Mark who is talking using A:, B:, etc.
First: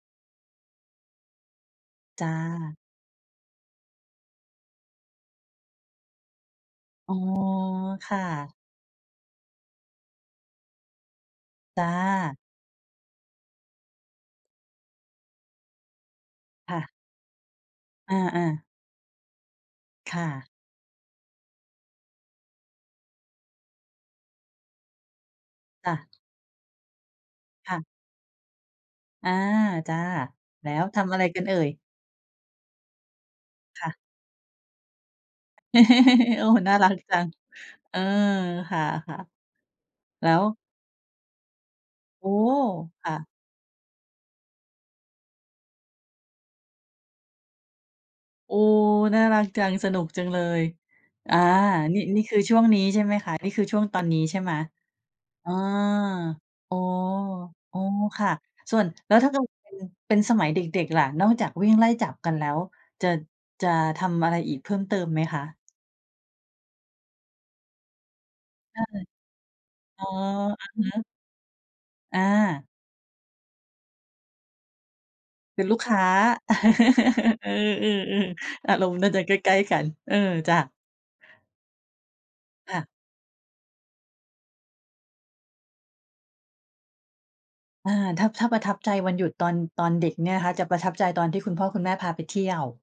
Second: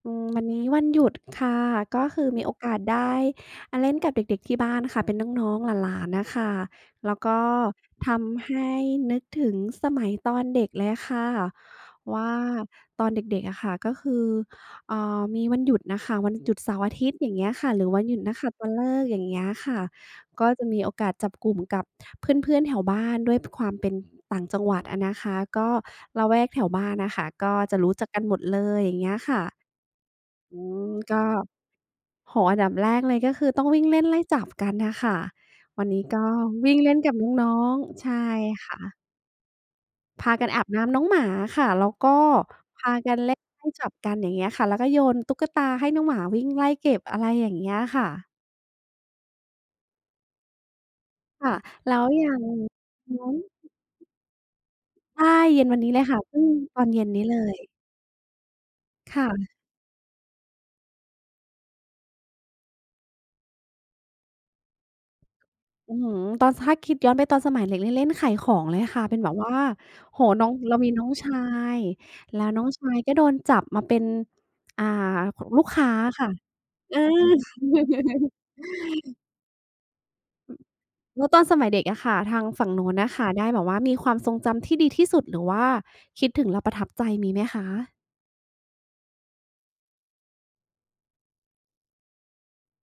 A: อืม วันนี้วันหยุดค่ะ ก็ค
B: จ
A: ือ
B: ้ะ
A: มีโอกาสได้ อ่า เล่นกับเด็ก ๆ ที่บ้านค่ะ เป็นน้อง ๆ หลาน ๆ น่ะค่ะ แล
B: อ๋
A: ้
B: อ
A: วก็ท
B: ค่
A: ำใ
B: ะ
A: ห้นึกถึงสมัยตอนเด็กเลยค่ะ
B: จ้
A: ว่า
B: ะ
A: ตอนเด็ก ๆ อะค่ะ ก็คือ เอ่อ มีวันหยุดน่ะค่ะ วันหยุดเส
B: ค
A: า
B: ่
A: ร์อ
B: ะ
A: าทิตย์ อย่างเงี้ยค่ะ หรือวันห
B: อ
A: ยุดนักข
B: า
A: ัต
B: ๆ
A: ฤกษ์ อย่างเงี้ยค่ะ
B: ค่ะ
A: ก็จะมีโอกาสจับกลุ่มกับเพื่อน ๆ แถวบ้าน ด้วยความเป็นต่างจังหวัดอะนะคะ ก็
B: ค่ะ
A: ละแวกแถวบ้านน่ะค่ะ ก็
B: ค
A: จ
B: ่
A: ะ
B: ะ
A: รู้จักกันหมดเลย อย่างเงี้ย
B: อา
A: ค่ะ
B: จ้ะ
A: อื
B: แล้ว
A: ม
B: ทำ
A: ก
B: อะไร
A: ็
B: กันเอ่ย?
A: โอ้โฮ อันดับแรกเลยก็คือต้องวิ
B: ค
A: ่ง
B: ่ะ
A: เล่นไล่จับกันน่ะค่ะ วันนี้ก็
B: โอ้
A: ว
B: น่
A: ิ
B: า
A: ่ง
B: รั
A: เล่
B: ก
A: นก
B: จ
A: ับ
B: ัง
A: น้อง
B: เออ
A: ๆ ใช่ค
B: ค
A: ่
B: ่
A: ะ
B: ะ ๆ
A: พ
B: แล้
A: า
B: ว
A: กันอาบน้ำน้องหมาค่ะ แล้วก็
B: โอ้!
A: พา
B: ค
A: ก
B: ่
A: ัน
B: ะ
A: เล่นไล่จับกัน อย่างเงี้ยค่ะ แล้วก็โยนตุ๊กตาให้น้องหมาวิ่งไล่เก็บ อะไรอย่างเงี้ยค่ะ
B: โอ้! น่ารักจัง สนุกจังเลย อา
A: ค่ะ แล้
B: นี่
A: ว
B: นี่
A: ยั
B: คือ
A: ง
B: ช่วงนี้ใช่ไหมคะ?
A: [unintelligible]
B: นี่คือช่วงตอนนี้ใช่ไหม?
A: ใช่
B: อา
A: เย็นวันนี้เลยค่ะ เพิ่ง
B: อ๋
A: ต
B: อ
A: อนเย็นนี้เลย
B: อ๋อ ค่ะ ส่วน แล้
A: ค
B: ว
A: ่
B: ถ้าเกิ
A: ะ
B: ดว่า เป็น เป็นสมัยเด็ก ๆ ล่ะ นอกจากวิ่งไล่จับกันแล้ว จะ จะทำอะไรอีกเพิ่มเติมไหมคะ?
A: อื้อฮือ ตอน ส ถ้าคิดย้อนไปตอนสมัยเด็ก เล่น เล่นขายของเล
B: อ
A: ย
B: า
A: ค่ะ เป็นแบบว่า
B: อ๋อ
A: โอ้โฮ น้อง
B: อะ
A: เรามี
B: ฮ
A: น
B: ะ
A: ้องชาย
B: อ
A: แล้วน้
B: า
A: องชายก็โดนจับมาเป็น อ่า
B: เป
A: ล
B: ็
A: ู
B: น
A: ก
B: ลู
A: ค
B: ก
A: ้า
B: ค้า
A: อะค่ะ เออ
B: เออ ๆ ๆ อารมณ์น่าจะใกล้ ๆ กัน เออ จ้ะ
A: แล้วตอนสมัยเด็กอะค่ะ ทางฝั่
B: ค
A: ง
B: ่
A: น
B: ะ
A: ู้นน่ะค่ะ ได้แบบว่ามีความทรงจำที่ดีที่สุด หรือว่าคิดถึงแล้วประทับใจมีไหมค
B: อา
A: ะ?
B: ถ้า ถ้าประทับใจวันหยุดตอน ตอนเด็กเนี่ยนะคะ จะประทับใจตอนที่คุณพ่อคุณแม่พาไปเที่ยว